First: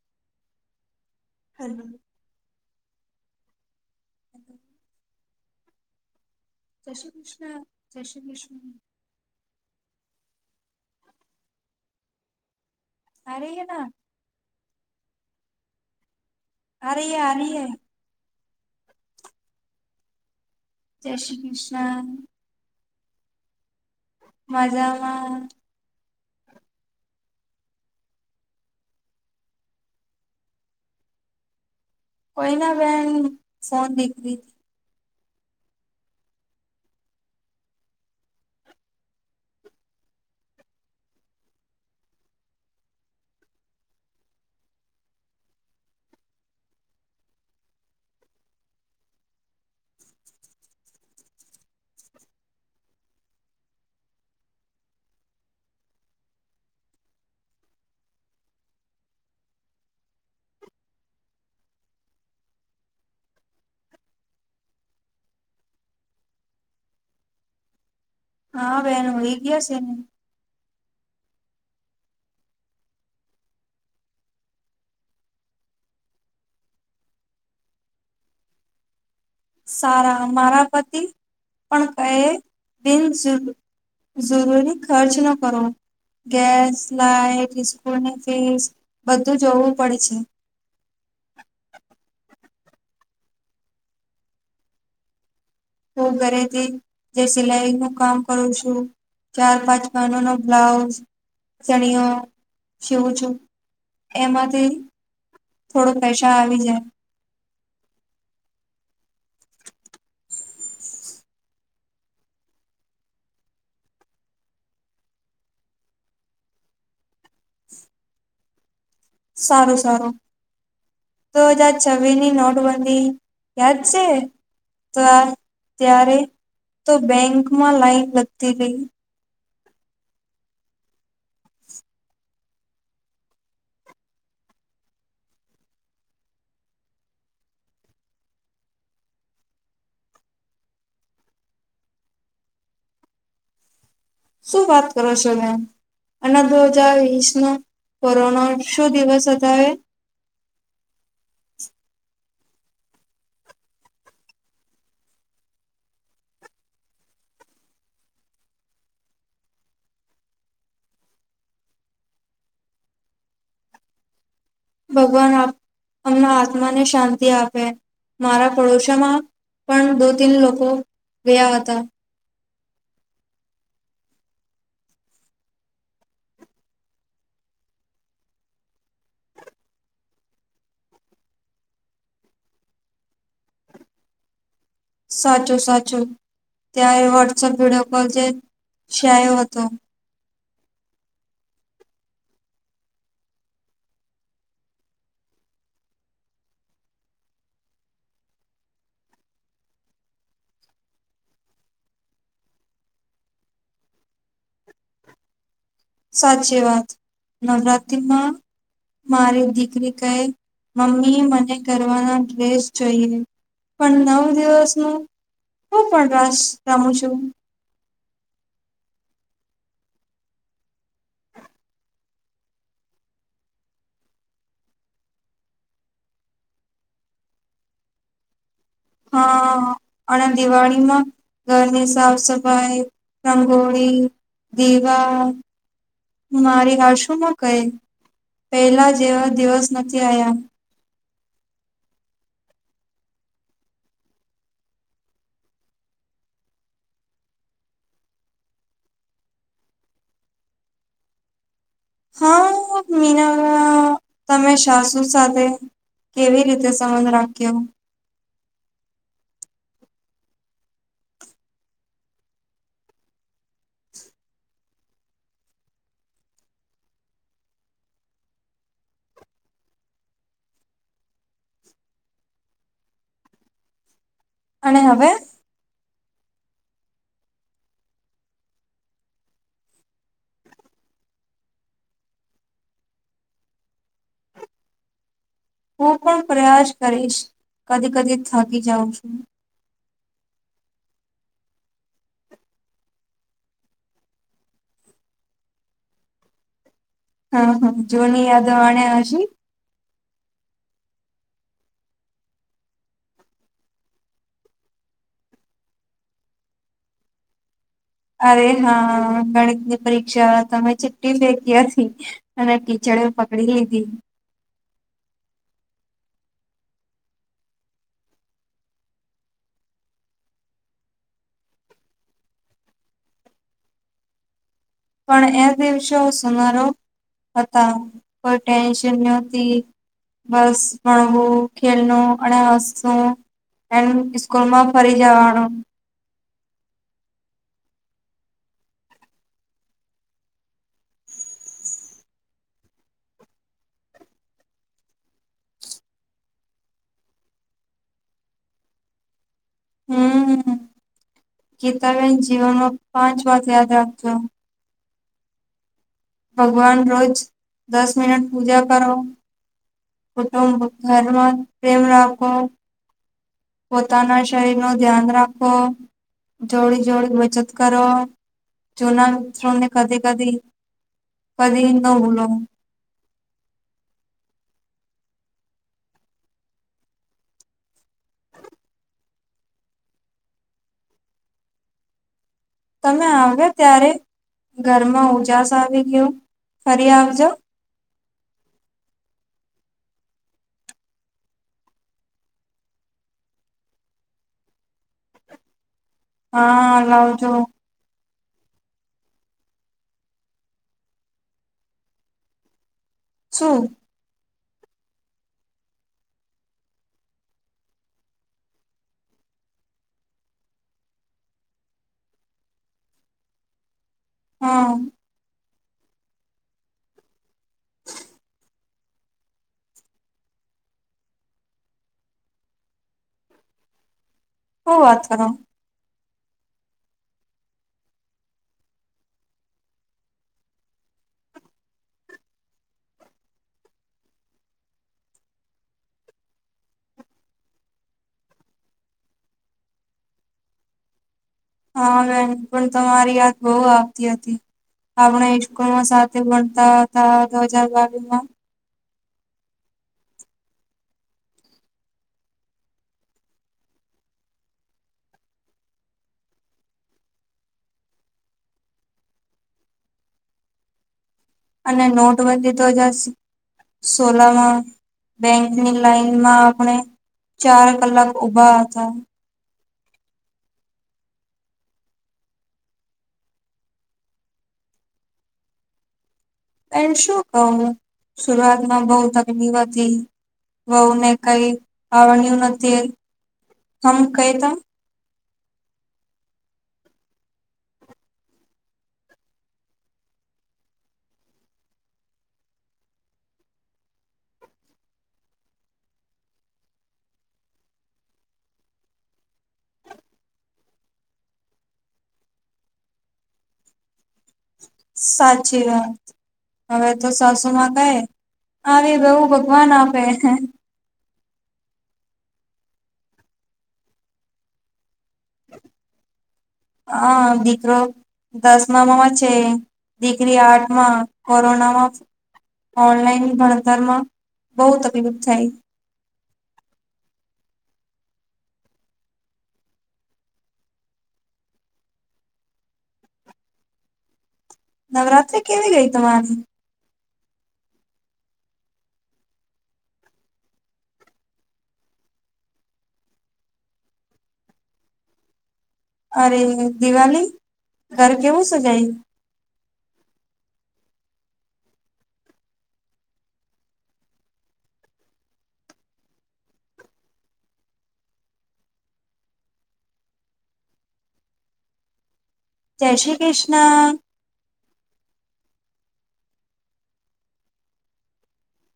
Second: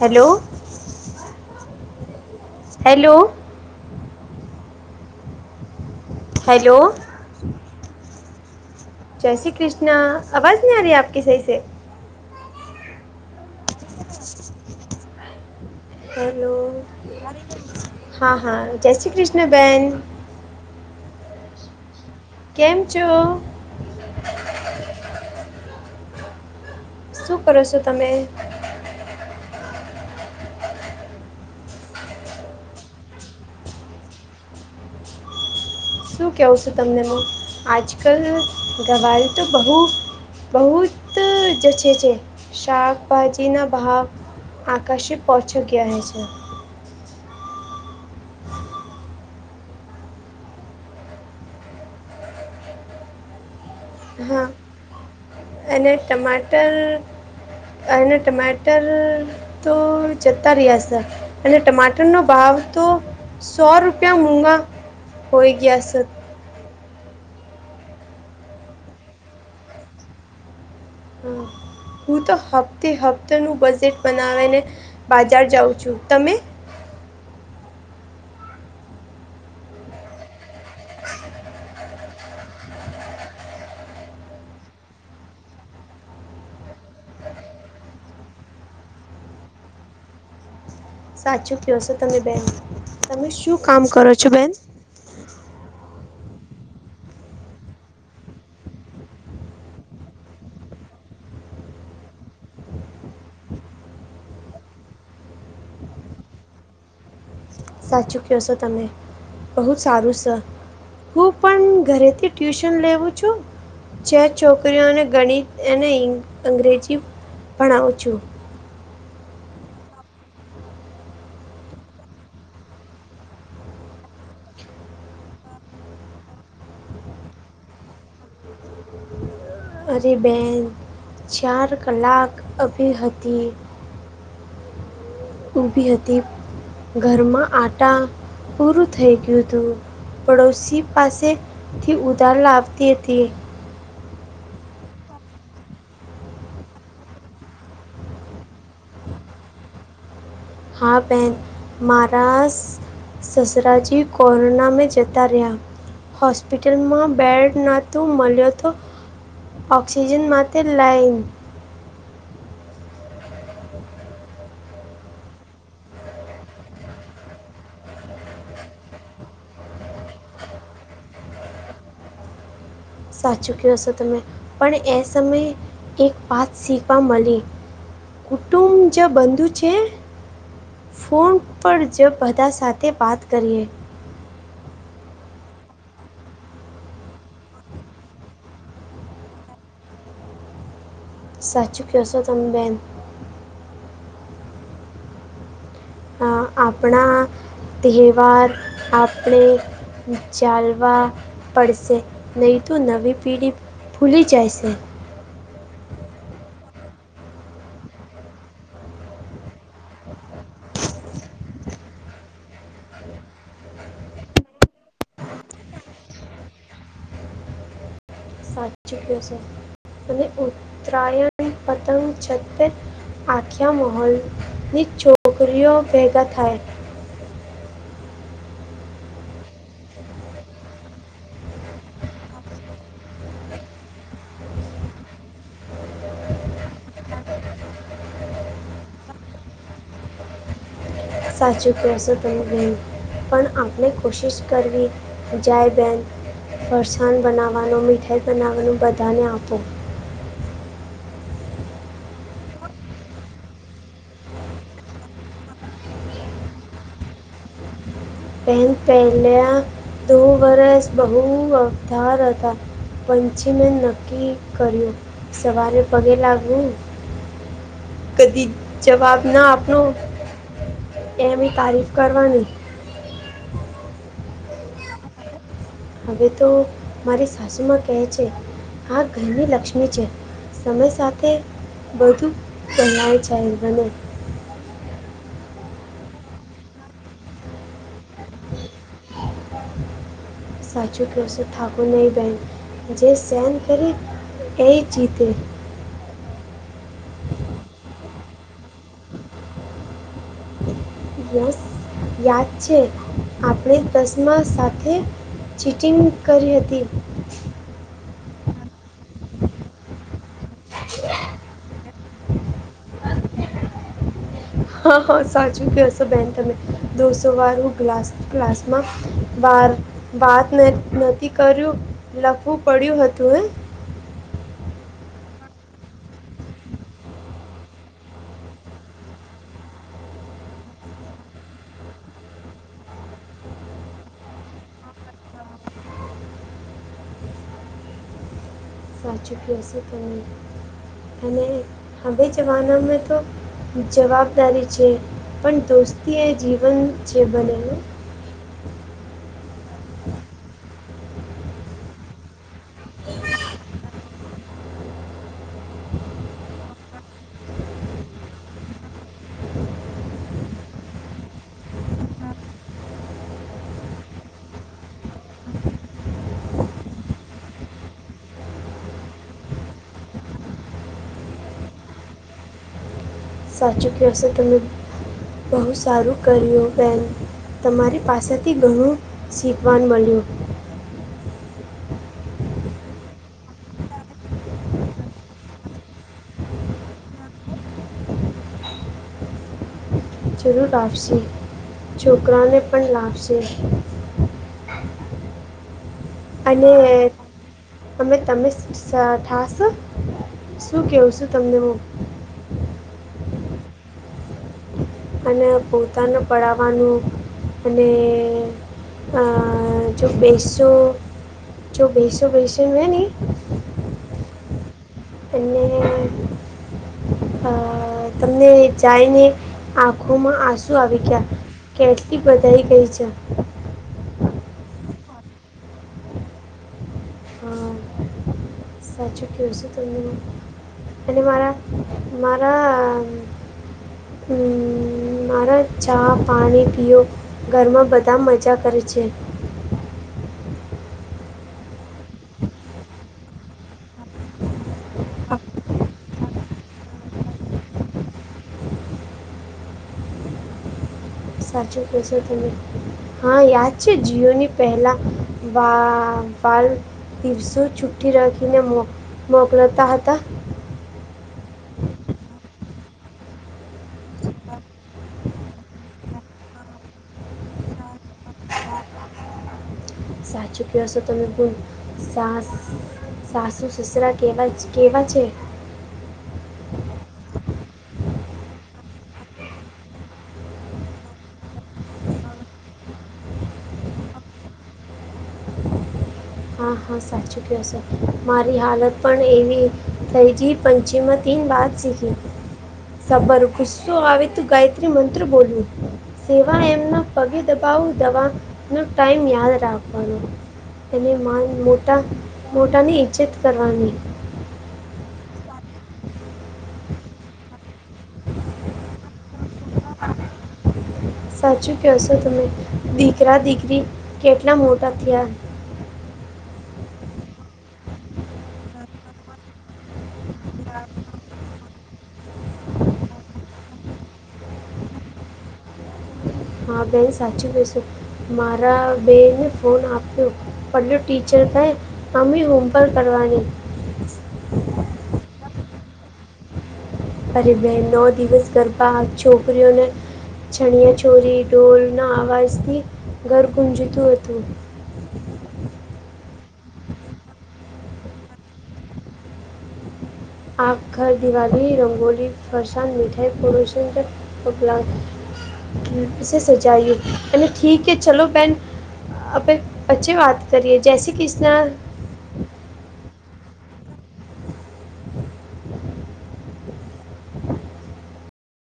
Hello. હા. Hello. Hello જય શ્રી કૃષ્ણ. જય શ્રી કૃષ્ણ. જય શ્રી કૃષ્ણ. આવાજ ન આ રહી આપકી સહીસે. આ ર હ ના હા. હલો આ રહી હે આ રહી હે હા હા જય શ્રી કૃષ્ણ બેન. જય શ્રી કૃષ્ણ. કેમ છો? મજામાં. શું કરો છો તમે? કોઈ ના બેેન ફોન દકી હતી. શું કહેવું છું તમને, હું આજકાલ ગવારી તો બહુ બહુ જ જશે છે શાકભાજી ના ભાવ. આકાશી પહોંચી ગયા છે‌. હા, અને ટમાટર. અને ટમાટર તો જતા રહ્યા છે. અને ટમાટર નો ભાવ તો સો રૂપિયા મોઘા હોય ગયા છે. હા, બેહેનો હોય ગયા છેને. હમ, હું તો હપ્તે હપ્તાનું બજેટ બનાવેને. બાજાર જાઉં છું તમે. સારા, મારા પતિ પણ કહે, બિન જુલ. જરૂરી ખર્ચ ન કરો. ગેસ લાઈટ, સ્કૂલની ફીસ બધું જોવું પડે છે. સાચું કહો છો તમે, બેન. તમે શું કામ કરો છો, બેન? હું ઘરેથી જે સિલાઈ નું કામ કરું છું. ચાર-પાંચ બહેનો નો બ્લાઉઝ, ચણિયો સીવું છું. એમાંથી થોડો પૈસા આવી જાય. સાચું કહશો છો તમે, બહુ સારું છે. હું પણ ઘરેથી ટ્યુશન લેવું છું. જે છોકરીઓને ગણિત અને અંગ્રેજી ભણાવું છું. સારું, સારું. તો બે હજાર છવ્વીસ ની નોટબંધી યાદ છે. તો ત્યારે તો બેંકમાં લાઈન લગતી રહી. અરે બેન ચાર કલાક ઊભી હતી. ઉભી હતી, ઘરમાં આટા પૂરું થઈ ગયું હતું. પડોશી પાસે થી ઉધાર લાવતી હતી. શું વાત કરો છો, મેમ? અને દો હજાર વીસ નો કોરોના શું દિવસ હતો. હા, બેન મારા. સસરાજી કોરોના મા જતા રહ્યા. હોસ્પિટલમાં બેડ ન મળ્યો તો. ઓક્સિજન માટે લાઇન. ભગવાન અએમના આત્મા ને શાંતિ આપે. મારા પડોશામાં પણ દો-તીન લોકો ગયા હતા. સાચું કહશો તમે પણ, એ સમયે એક વાત શીખવા મળી. કુટુંબ જ બંધુ છે. ફોન પર જ બધા સાથે વાત કરીએ. સાચું, સાચું. ત્યારે વોટ્સઅપ વિડીયો કોલ જે આવ્યો હતો. સાચું કહેશો તમે, બેન. અ આપણા તહેવાર આપણે ચાલવા પડશે નહીં, તો નવી પેઢી ફૂલી જાય છે. સાચી વાત, નવરાત્રિમાં મારી દીકરી કઈ. મમ્મી, મને કરવાના ડ્રેસ જોઈએ, પણ નવ દિવસનું હું પ્રકાશ રમું છું. સાચી ક્હેશો છે, અને ઉત્તરાયણ પતંગ આખ્યા મહોલની છોકરીઓ ભેગા થાય. હા [inaudible] અને દિવાળીમાં ઘરની સાફ સફાઈ, રંગોળી દીવા મારી આસુ માં કહી પહેલા જેવા દિવસ નથી આવ્યા. સાચું કસો બેન પણ આપણે કોશિશ કરવી જ્યારે બેન ફરસાણ બનાવવાનું મીઠાઈ બનાવવાનું બધાને આપો. હા મીના તમે સાસુ સાથે કેવી રીતે સંબંધ રાખ્યો? પેહલ પહેલા દો વરસ બહુ વધાર હતા. પંચમે નક્કી કર્યું સવારે પગે લાગવું. કદી જવાબ ના આપનો. એમની તારીફ કરવાની. અને હવે? હવે તો મારી સાસુ માં કહે છે આ ઘરની લક્ષ્મી છે. સમય સાથે બધું કહેવાય જાહે બને. હું પણ પ્રયાસ કરીશ કદી કદી થકી જાઉં છું. સાચું કેસ ઠાકુર નહી બેન. જે સહન કરે એઈ જીતે. હા હા જોની આદવાને પછી? [inaudible] યસ યાદ છે આપણે ચશમા સાથે ચીટિંગ કરી હતી. અરે હા ગણિત ની પરીક્ષા તમે ચિઠ્ઠી મેકિ હતી. અને ટીચડ એ પકડી લીધી. હા સાચું કેશો બેન તમે દોસો વાર હું ગ્લાસ ગ્લાસમાં બાર વાત નથી કર્યું લખવું પડ્યું હતું એ? પણ એ દિવસો સમારો હતા કોઈ ટેન્શન નહતી. બસ ભણવું, ખેલનું અને હસવું. એમ સ્કૂલ માં ફરી જવાનું. સાચુકશે તને અને હવે જવાનામાં તો જવાબદારી છે પણ દોસ્તી એ જીવન જે બનેલું. હમ્મ, ગીતાબેન જીવનમાં પાંચ વાત યાદ રાખજો. ભગવાન રોજ દસ મિનટ પૂજા કરો. કુટુંબ, ધર્મ, પ્રેમ રાખો. પોતાના શરીર નું ધ્યાન રાખો, જોડી જોડી બચત કરો. જૂના મિત્રોને કદી કદી કદી ન ભૂલો. સાચું કેશે તમે. બહુ સારું કર્યું બેન તમારી પાસેથી ઘણું શીખવાનું મળ્યું. અમે આવ્યા ત્યારે ઘરમાં ઉજાસ આવી ગયો, ફરી આવજો. જરૂર આપશે છોકરાને પણ લાવશે. અને હા લાવજો અમે તમે સ થશો? શું કેવું છું તમને હું? શું? અને પોતાને પડાવવાનું અને અ જો બેઢસો જો બેસો બેૈસોમાં નને હમ્મ. અને અહ અહ તમને જાયને આંખોમાં આંસુ આવી ગયા. કેટલી બદાઈ ગઈ છે. હુ વાત કરો? હા, સાચું ક્યોશો તમે આ. અને મારા-મારા મ્મ મારા ચા પાણી પીઓ. ઘરમાં બધા મજા કરે છે. હા, [unintelligible] પણ તમારી યાદ બઉ આ તી હતી, આપણા ઈસ્કૂલમાં સાથે ભણતા હતા, દો હજાર બાવીહ માં. સાચું ક્યો છો તમે. હા, યાદ છે, જીઓની પહેલા વા પાલ દિવસો છુઠ્ઠી રાખીને મોક મોકલાતા હતા. અને નોટબંધી તો જશ સોલામાં બેંકની લાઈનમાં આપણે ચાર કલાક ઉભા હતા. સાચું ક્યો સો તમે [unintelligible] સાસ, સાસુ સસરા કેવા છ કેવા છે? તેન શું કવ હું, સુરઆતમાં બહુ તકલીફ હતી વહુને કઈ આવડ્યું નથી, તેમ કહેતા. હા, હા સાચું ક્યો શો. મારી હાલત પણ એવી થઈજી પંચીમત તીન વાત શીખી, સબર, ગુસ્સો આવે તો ગાયત્રી મંત્ર બોલવો. સેવા એમના પગે દબાવો, દવા ના ટાઈમ યાદ રાખવાનો. એને માન મોટા-મોટાની ઈજ્જત કરવાની. સાચી વાત. હવે તો સાસું માં કહે આવી બહુ ભગવાન આપે. સાચું ક્યો શો તમે. દીકરા દીકરી કેટલા મોટા થયા. હા દીકરો દસમામાં છે. દીકરી આઠમાં, કોરોનામાં ઓનલાઈન ભણતરમાં બહુ તકલીફ થઈ. હા, બેન સાચી કહેશો, મારા બેને ફોન આપ્યો. પલું ટીચર કહે અમી હોમવર્ક કરવાની. નવરાત્રી કેવી ગઈ તમારી? પરી બહેન નૌ દિવસ ગરબા છોકરીઓને ચણીયા ચોલી, ઢોલ ના આવાજથી ઘર ગુંજતું હતું. [inaudible] અરે, દિવાલી? ઘર કેવું સજાયું? આખા દિવાલી, રંગોલી, ફરસાન મીઠાઈ [unintelligible] [unintelligible] સજાયું. અને ઠીક હૈ, ચલો બહેન. આપે પછી વાત કરીએ, જય શ્રી કૃષ્ણ. જય શ્રી કૃષ્ણ. [unintelligible]